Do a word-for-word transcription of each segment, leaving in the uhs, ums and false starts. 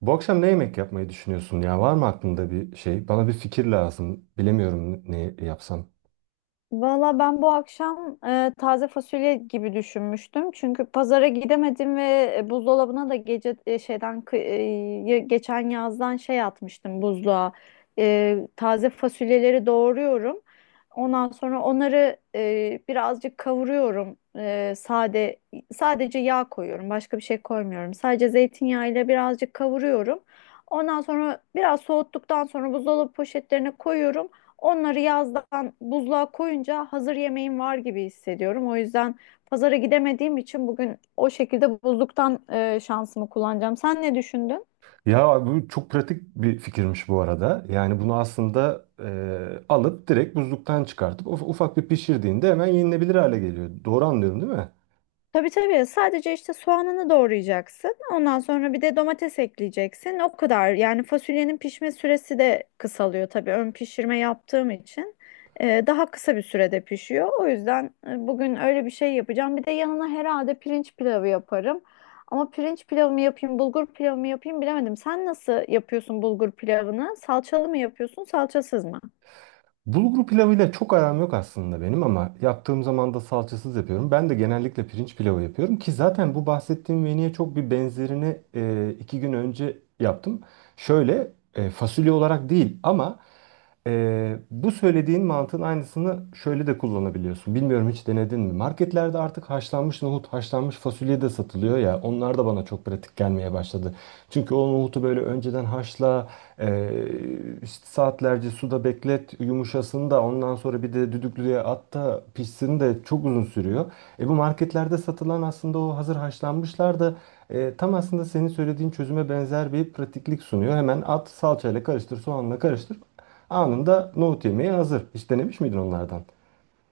Bu akşam ne yemek yapmayı düşünüyorsun ya? Var mı aklında bir şey? Bana bir fikir lazım. Bilemiyorum ne yapsam. Valla ben bu akşam e, taze fasulye gibi düşünmüştüm. Çünkü pazara gidemedim ve e, buzdolabına da gece e, şeyden kı- e, ye- geçen yazdan şey atmıştım buzluğa. E, taze fasulyeleri doğruyorum. Ondan sonra onları e, birazcık kavuruyorum. E, sade sadece yağ koyuyorum. Başka bir şey koymuyorum. Sadece zeytinyağı ile birazcık kavuruyorum. Ondan sonra biraz soğuttuktan sonra buzdolabı poşetlerine koyuyorum. Onları yazdan buzluğa koyunca hazır yemeğim var gibi hissediyorum. O yüzden pazara gidemediğim için bugün o şekilde buzluktan e, şansımı kullanacağım. Sen ne düşündün? Ya bu çok pratik bir fikirmiş bu arada. Yani bunu aslında e, alıp direkt buzluktan çıkartıp uf- ufak bir pişirdiğinde hemen yenilebilir hale geliyor. Doğru anlıyorum değil mi? Tabii, tabii. Sadece işte soğanını doğrayacaksın. Ondan sonra bir de domates ekleyeceksin. O kadar. Yani fasulyenin pişme süresi de kısalıyor tabii. Ön pişirme yaptığım için e, daha kısa bir sürede pişiyor. O yüzden e, bugün öyle bir şey yapacağım. Bir de yanına herhalde pirinç pilavı yaparım. Ama pirinç pilavı mı yapayım, bulgur pilavı mı yapayım bilemedim. Sen nasıl yapıyorsun bulgur pilavını? Salçalı mı yapıyorsun, salçasız mı? Bulgur pilavıyla çok aram yok aslında benim ama yaptığım zaman da salçasız yapıyorum. Ben de genellikle pirinç pilavı yapıyorum ki zaten bu bahsettiğim menüye çok bir benzerini e, iki gün önce yaptım. Şöyle e, fasulye olarak değil ama e, bu söylediğin mantığın aynısını şöyle de kullanabiliyorsun. Bilmiyorum hiç denedin mi? Marketlerde artık haşlanmış nohut, haşlanmış fasulye de satılıyor ya onlar da bana çok pratik gelmeye başladı. Çünkü o nohutu böyle önceden haşla, e, işte saatlerce suda beklet, yumuşasın da ondan sonra bir de düdüklüye at da pişsin de çok uzun sürüyor. E bu marketlerde satılan aslında o hazır haşlanmışlar da e, tam aslında senin söylediğin çözüme benzer bir pratiklik sunuyor. Hemen at, salçayla karıştır, soğanla karıştır. Anında nohut yemeği hazır. Hiç denemiş miydin onlardan?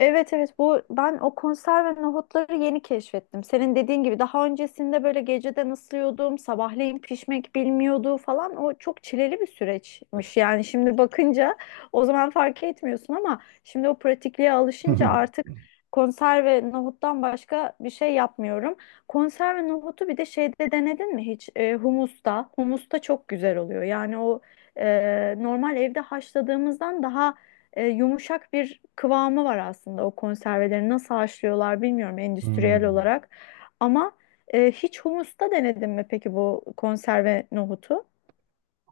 Evet, evet, bu ben o konserve nohutları yeni keşfettim. Senin dediğin gibi daha öncesinde böyle geceden ısırıyordum, sabahleyin pişmek bilmiyordu falan. O çok çileli bir süreçmiş. Yani şimdi bakınca o zaman fark etmiyorsun ama şimdi o pratikliğe alışınca artık konserve nohuttan başka bir şey yapmıyorum. Konserve nohutu bir de şeyde denedin mi hiç? E, humusta. Humusta çok güzel oluyor. Yani o e, normal evde haşladığımızdan daha e, yumuşak bir kıvamı var aslında o konserveleri nasıl haşlıyorlar bilmiyorum endüstriyel Hmm. olarak. Ama e, hiç humusta denedin mi peki bu konserve nohutu?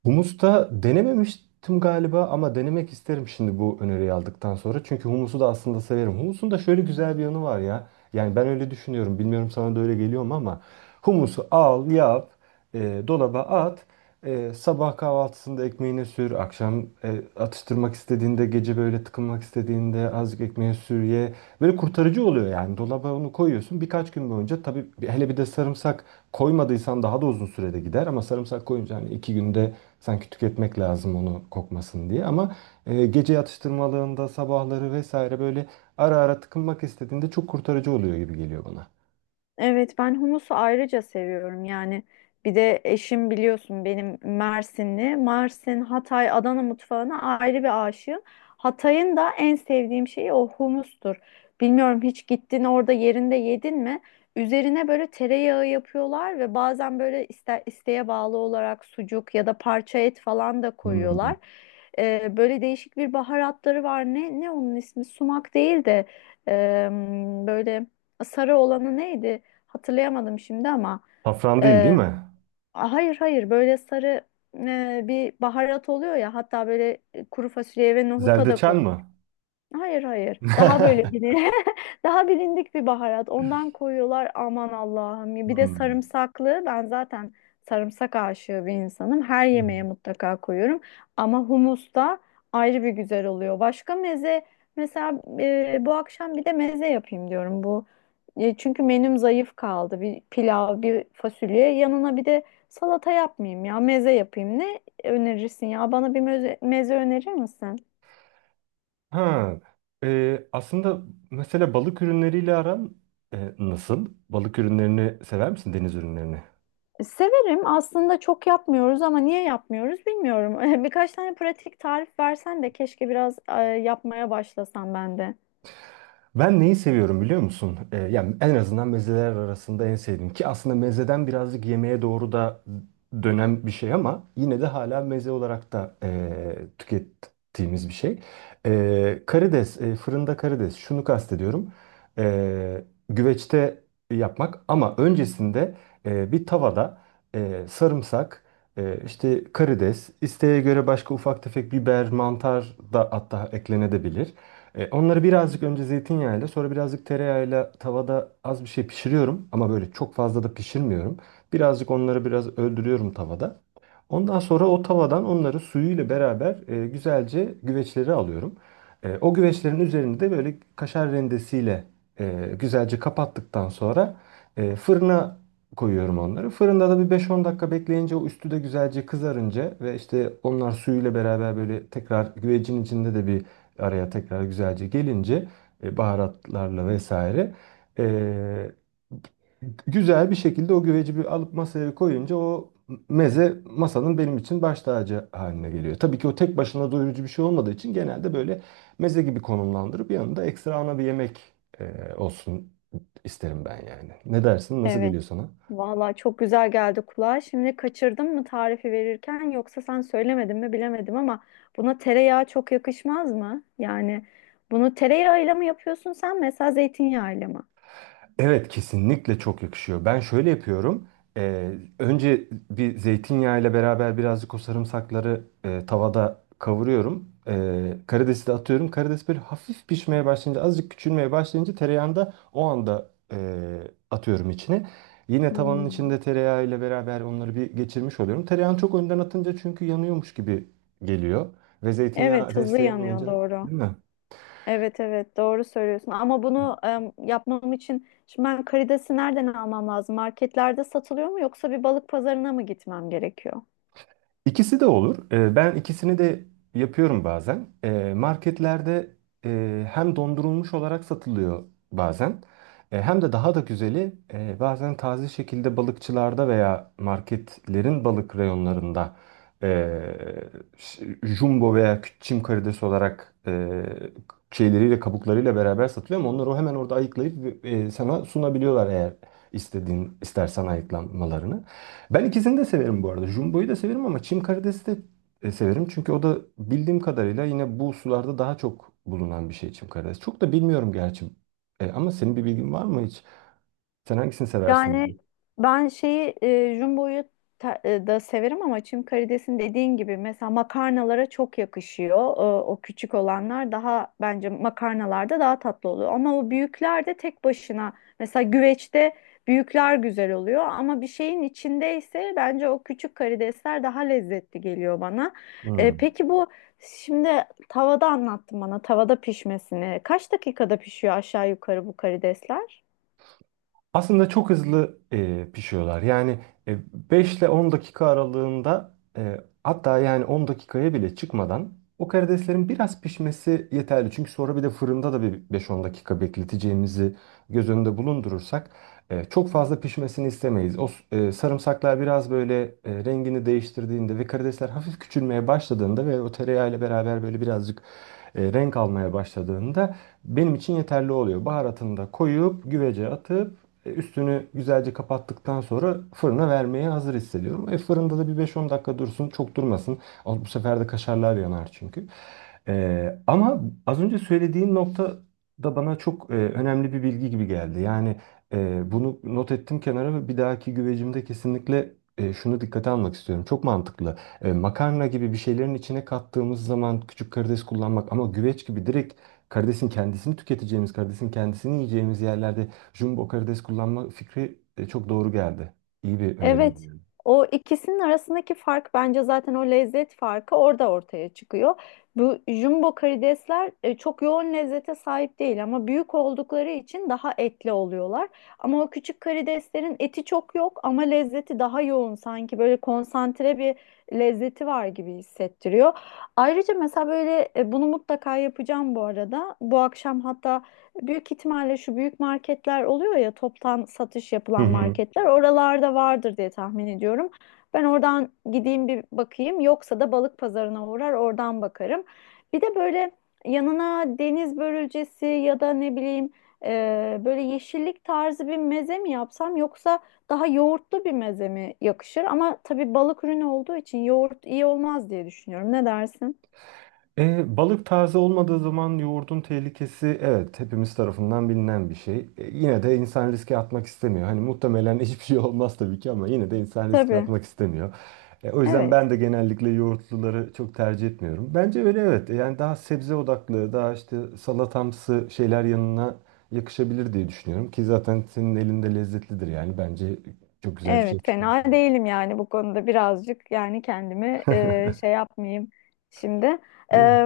Humus'ta denememiştim galiba ama denemek isterim şimdi bu öneriyi aldıktan sonra. Çünkü humusu da aslında severim. Humusun da şöyle güzel bir yanı var ya. Yani ben öyle düşünüyorum. Bilmiyorum sana da öyle geliyor mu ama humusu al, yap e, dolaba at. E, sabah kahvaltısında ekmeğine sür. Akşam e, atıştırmak istediğinde, gece böyle tıkınmak istediğinde azıcık ekmeğe sür ye. Böyle kurtarıcı oluyor yani. Dolaba onu koyuyorsun. Birkaç gün boyunca tabii bir- hele bir de sarımsak koymadıysan daha da uzun sürede gider. Ama sarımsak koyunca hani iki günde sanki tüketmek lazım onu kokmasın diye. Ama e, gece atıştırmalığında, sabahları vesaire böyle ara ara tıkınmak istediğinde çok kurtarıcı oluyor gibi geliyor bana. Evet, ben humusu ayrıca seviyorum. Yani bir de eşim biliyorsun benim Mersinli, Mersin, Hatay, Adana mutfağına ayrı bir aşığım. Hatay'ın da en sevdiğim şeyi o humustur. Bilmiyorum, hiç gittin orada yerinde yedin mi? Üzerine böyle tereyağı yapıyorlar ve bazen böyle iste, isteğe bağlı olarak sucuk ya da parça et falan da Hmm. koyuyorlar. Ee, böyle değişik bir baharatları var, ne ne onun ismi, sumak değil de em, böyle sarı olanı neydi? Hatırlayamadım şimdi ama Safran değil değil e, mi? hayır, hayır, böyle sarı e, bir baharat oluyor ya, hatta böyle e, kuru fasulyeye ve nohuta da Zerdeçal konuyor. mı? Hayır, hayır. Daha böyle bilin daha bilindik bir baharat. Ondan koyuyorlar, aman Allah'ım. Bir de Hmm. sarımsaklı. Ben zaten sarımsak aşığı bir insanım. Her Hı hı. yemeğe mutlaka koyuyorum. Ama humus da ayrı bir güzel oluyor. Başka meze, mesela e, bu akşam bir de meze yapayım diyorum bu. E, çünkü menüm zayıf kaldı. Bir pilav, bir fasulye. Yanına bir de salata yapmayayım ya. Meze yapayım. Ne önerirsin ya? Bana bir meze, meze önerir misin? Ha, e, aslında mesela balık ürünleriyle aran e, nasıl? Balık ürünlerini sever misin deniz ürünlerini? Severim. Aslında çok yapmıyoruz ama niye yapmıyoruz bilmiyorum. Birkaç tane pratik tarif versen de keşke biraz e, yapmaya başlasam ben de. Ben neyi seviyorum biliyor musun? Ee, yani en azından mezeler arasında en sevdiğim ki aslında mezeden birazcık yemeğe doğru da dönen bir şey ama yine de hala meze olarak da e, tükettiğimiz bir şey. E, karides, e, fırında karides. Şunu kastediyorum. E, Güveçte yapmak ama öncesinde e, bir tavada e, sarımsak, e, işte karides, isteğe göre başka ufak tefek biber, mantar da hatta eklenebilir. E, onları birazcık önce zeytinyağıyla sonra birazcık tereyağıyla tavada az bir şey pişiriyorum ama böyle çok fazla da pişirmiyorum. Birazcık onları biraz öldürüyorum tavada. Ondan sonra o tavadan onları suyuyla beraber e, güzelce güveçleri alıyorum. E, o güveçlerin üzerini de böyle kaşar rendesiyle e, güzelce kapattıktan sonra e, fırına koyuyorum onları. Fırında da bir beş on dakika bekleyince o üstü de güzelce kızarınca ve işte onlar suyuyla beraber böyle tekrar güvecin içinde de bir araya tekrar güzelce gelince e, baharatlarla vesaire e, Güzel bir şekilde o güveci bir alıp masaya koyunca o meze masanın benim için baş tacı haline geliyor. Tabii ki o tek başına doyurucu bir şey olmadığı için genelde böyle meze gibi konumlandırıp yanında ekstra ana bir yemek e, olsun isterim ben yani. Ne dersin? Nasıl Evet. geliyor sana? Vallahi çok güzel geldi kulağa. Şimdi kaçırdım mı tarifi verirken, yoksa sen söylemedin mi bilemedim, ama buna tereyağı çok yakışmaz mı? Yani bunu tereyağıyla mı yapıyorsun sen, mesela zeytinyağıyla mı? Evet, kesinlikle çok yakışıyor. Ben şöyle yapıyorum. Ee, Önce bir zeytinyağı ile beraber birazcık o sarımsakları e, tavada kavuruyorum. Ee, karidesi de atıyorum. Karides böyle hafif pişmeye başlayınca, azıcık küçülmeye başlayınca tereyağını da o anda e, atıyorum içine. Yine tavanın Hmm. içinde tereyağı ile beraber onları bir geçirmiş oluyorum. Tereyağını çok önden atınca çünkü yanıyormuş gibi geliyor. Ve zeytinyağı Evet, hızlı desteği yanıyor, olunca doğru. değil mi? Evet, evet, doğru söylüyorsun, ama bunu em, yapmam için şimdi ben karidesi nereden almam lazım? Marketlerde satılıyor mu, yoksa bir balık pazarına mı gitmem gerekiyor? İkisi de olur. Ee, Ben ikisini de yapıyorum bazen. Ee, Marketlerde e, hem dondurulmuş olarak satılıyor bazen. E, Hem de daha da güzeli e, bazen taze şekilde balıkçılarda veya marketlerin balık reyonlarında e, ş- jumbo veya kü- çim karidesi olarak e, şeyleriyle kabuklarıyla beraber satılıyor ama onları o hemen orada ayıklayıp e, sana sunabiliyorlar eğer istediğin istersen ayıklamalarını. Ben ikisini de severim bu arada. Jumbo'yu da severim ama çim karidesi de e, severim. Çünkü o da bildiğim kadarıyla yine bu sularda daha çok bulunan bir şey çim karidesi. Çok da bilmiyorum gerçi. E, ama senin bir bilgin var mı hiç? Sen hangisini seversin? Yani ben şeyi e, jumbo'yu ta- e, da severim, ama çim karidesin dediğin gibi mesela makarnalara çok yakışıyor. E, o küçük olanlar daha bence makarnalarda daha tatlı oluyor. Ama o büyükler de tek başına, mesela güveçte, büyükler güzel oluyor, ama bir şeyin içindeyse bence o küçük karidesler daha lezzetli geliyor bana. E, Hmm. Peki bu şimdi tavada anlattın bana tavada pişmesini. Kaç dakikada pişiyor aşağı yukarı bu karidesler? Aslında çok hızlı e, pişiyorlar. Yani e, beş ile on dakika aralığında e, hatta yani on dakikaya bile çıkmadan o karideslerin biraz pişmesi yeterli. Çünkü sonra bir de fırında da bir beş-on dakika bekleteceğimizi göz önünde bulundurursak e, çok fazla pişmesini istemeyiz. O s- e, sarımsaklar biraz böyle e, rengini değiştirdiğinde ve karidesler hafif küçülmeye başladığında ve o tereyağıyla beraber böyle birazcık e, renk almaya başladığında benim için yeterli oluyor. Baharatını da koyup güvece atıp e, Üstünü güzelce kapattıktan sonra fırına vermeye hazır hissediyorum. E, fırında da bir beş on dakika dursun, çok durmasın. Al, bu sefer de kaşarlar yanar çünkü. E, ama az önce söylediğin nokta da bana çok e, önemli bir bilgi gibi geldi. Yani e, bunu not ettim kenara ve bir dahaki güvecimde kesinlikle e, şunu dikkate almak istiyorum. Çok mantıklı. E, makarna gibi bir şeylerin içine kattığımız zaman küçük karides kullanmak ama güveç gibi direkt karidesin kendisini tüketeceğimiz, karidesin kendisini yiyeceğimiz yerlerde jumbo karides kullanma fikri e, çok doğru geldi. İyi bir öneri, Evet, yani. o ikisinin arasındaki fark bence zaten o lezzet farkı orada ortaya çıkıyor. Bu jumbo karidesler e, çok yoğun lezzete sahip değil ama büyük oldukları için daha etli oluyorlar. Ama o küçük karideslerin eti çok yok ama lezzeti daha yoğun, sanki böyle konsantre bir lezzeti var gibi hissettiriyor. Ayrıca mesela böyle e, bunu mutlaka yapacağım bu arada. Bu akşam hatta. Büyük ihtimalle şu büyük marketler oluyor ya, toptan satış Hı yapılan hı. marketler, oralarda vardır diye tahmin ediyorum. Ben oradan gideyim bir bakayım, yoksa da balık pazarına uğrar oradan bakarım. Bir de böyle yanına deniz börülcesi ya da ne bileyim e, böyle yeşillik tarzı bir meze mi yapsam, yoksa daha yoğurtlu bir meze mi yakışır? Ama tabii balık ürünü olduğu için yoğurt iyi olmaz diye düşünüyorum. Ne dersin? E, balık taze olmadığı zaman yoğurdun tehlikesi evet hepimiz tarafından bilinen bir şey. E, yine de insan riske atmak istemiyor. Hani muhtemelen hiçbir şey olmaz tabii ki ama yine de insan riske Tabii. atmak istemiyor. E, o yüzden ben Evet. de genellikle yoğurtluları çok tercih etmiyorum. Bence öyle evet. E, Yani daha sebze odaklı, daha işte salatamsı şeyler yanına yakışabilir diye düşünüyorum. Ki zaten senin elinde lezzetlidir yani. Bence çok güzel bir şey Evet, yapıştırmışsın. fena değilim yani bu konuda birazcık, yani kendimi e, şey yapmayayım şimdi. E, Evet.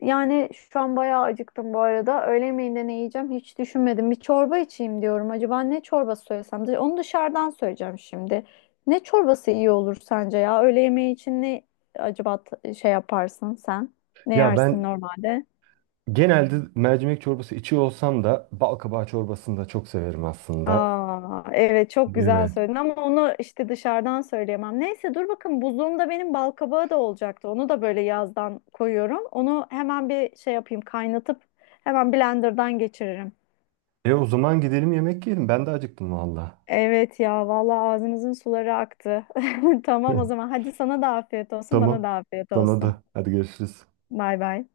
Yani şu an bayağı acıktım bu arada. Öğle yemeğinde ne yiyeceğim hiç düşünmedim. Bir çorba içeyim diyorum. Acaba ne çorbası söylesem? Dış- Onu dışarıdan söyleyeceğim şimdi. Ne çorbası iyi olur sence ya? Öğle yemeği için ne acaba, t- şey yaparsın sen? Ne Ya yersin ben normalde? genelde mercimek çorbası içiyor olsam da bal çorbasını da çok severim aslında. Aa, evet, çok Değil güzel mi? söyledin, ama onu işte dışarıdan söyleyemem. Neyse, dur bakın, buzluğumda benim bal kabağı da olacaktı. Onu da böyle yazdan koyuyorum. Onu hemen bir şey yapayım, kaynatıp hemen blenderdan geçiririm. E o zaman gidelim yemek yiyelim. Ben de acıktım valla. Evet ya, vallahi ağzımızın suları aktı. Tamam, o zaman hadi, sana da afiyet olsun, bana Tamam. da afiyet Sana olsun. da. Hadi görüşürüz. Bay bay.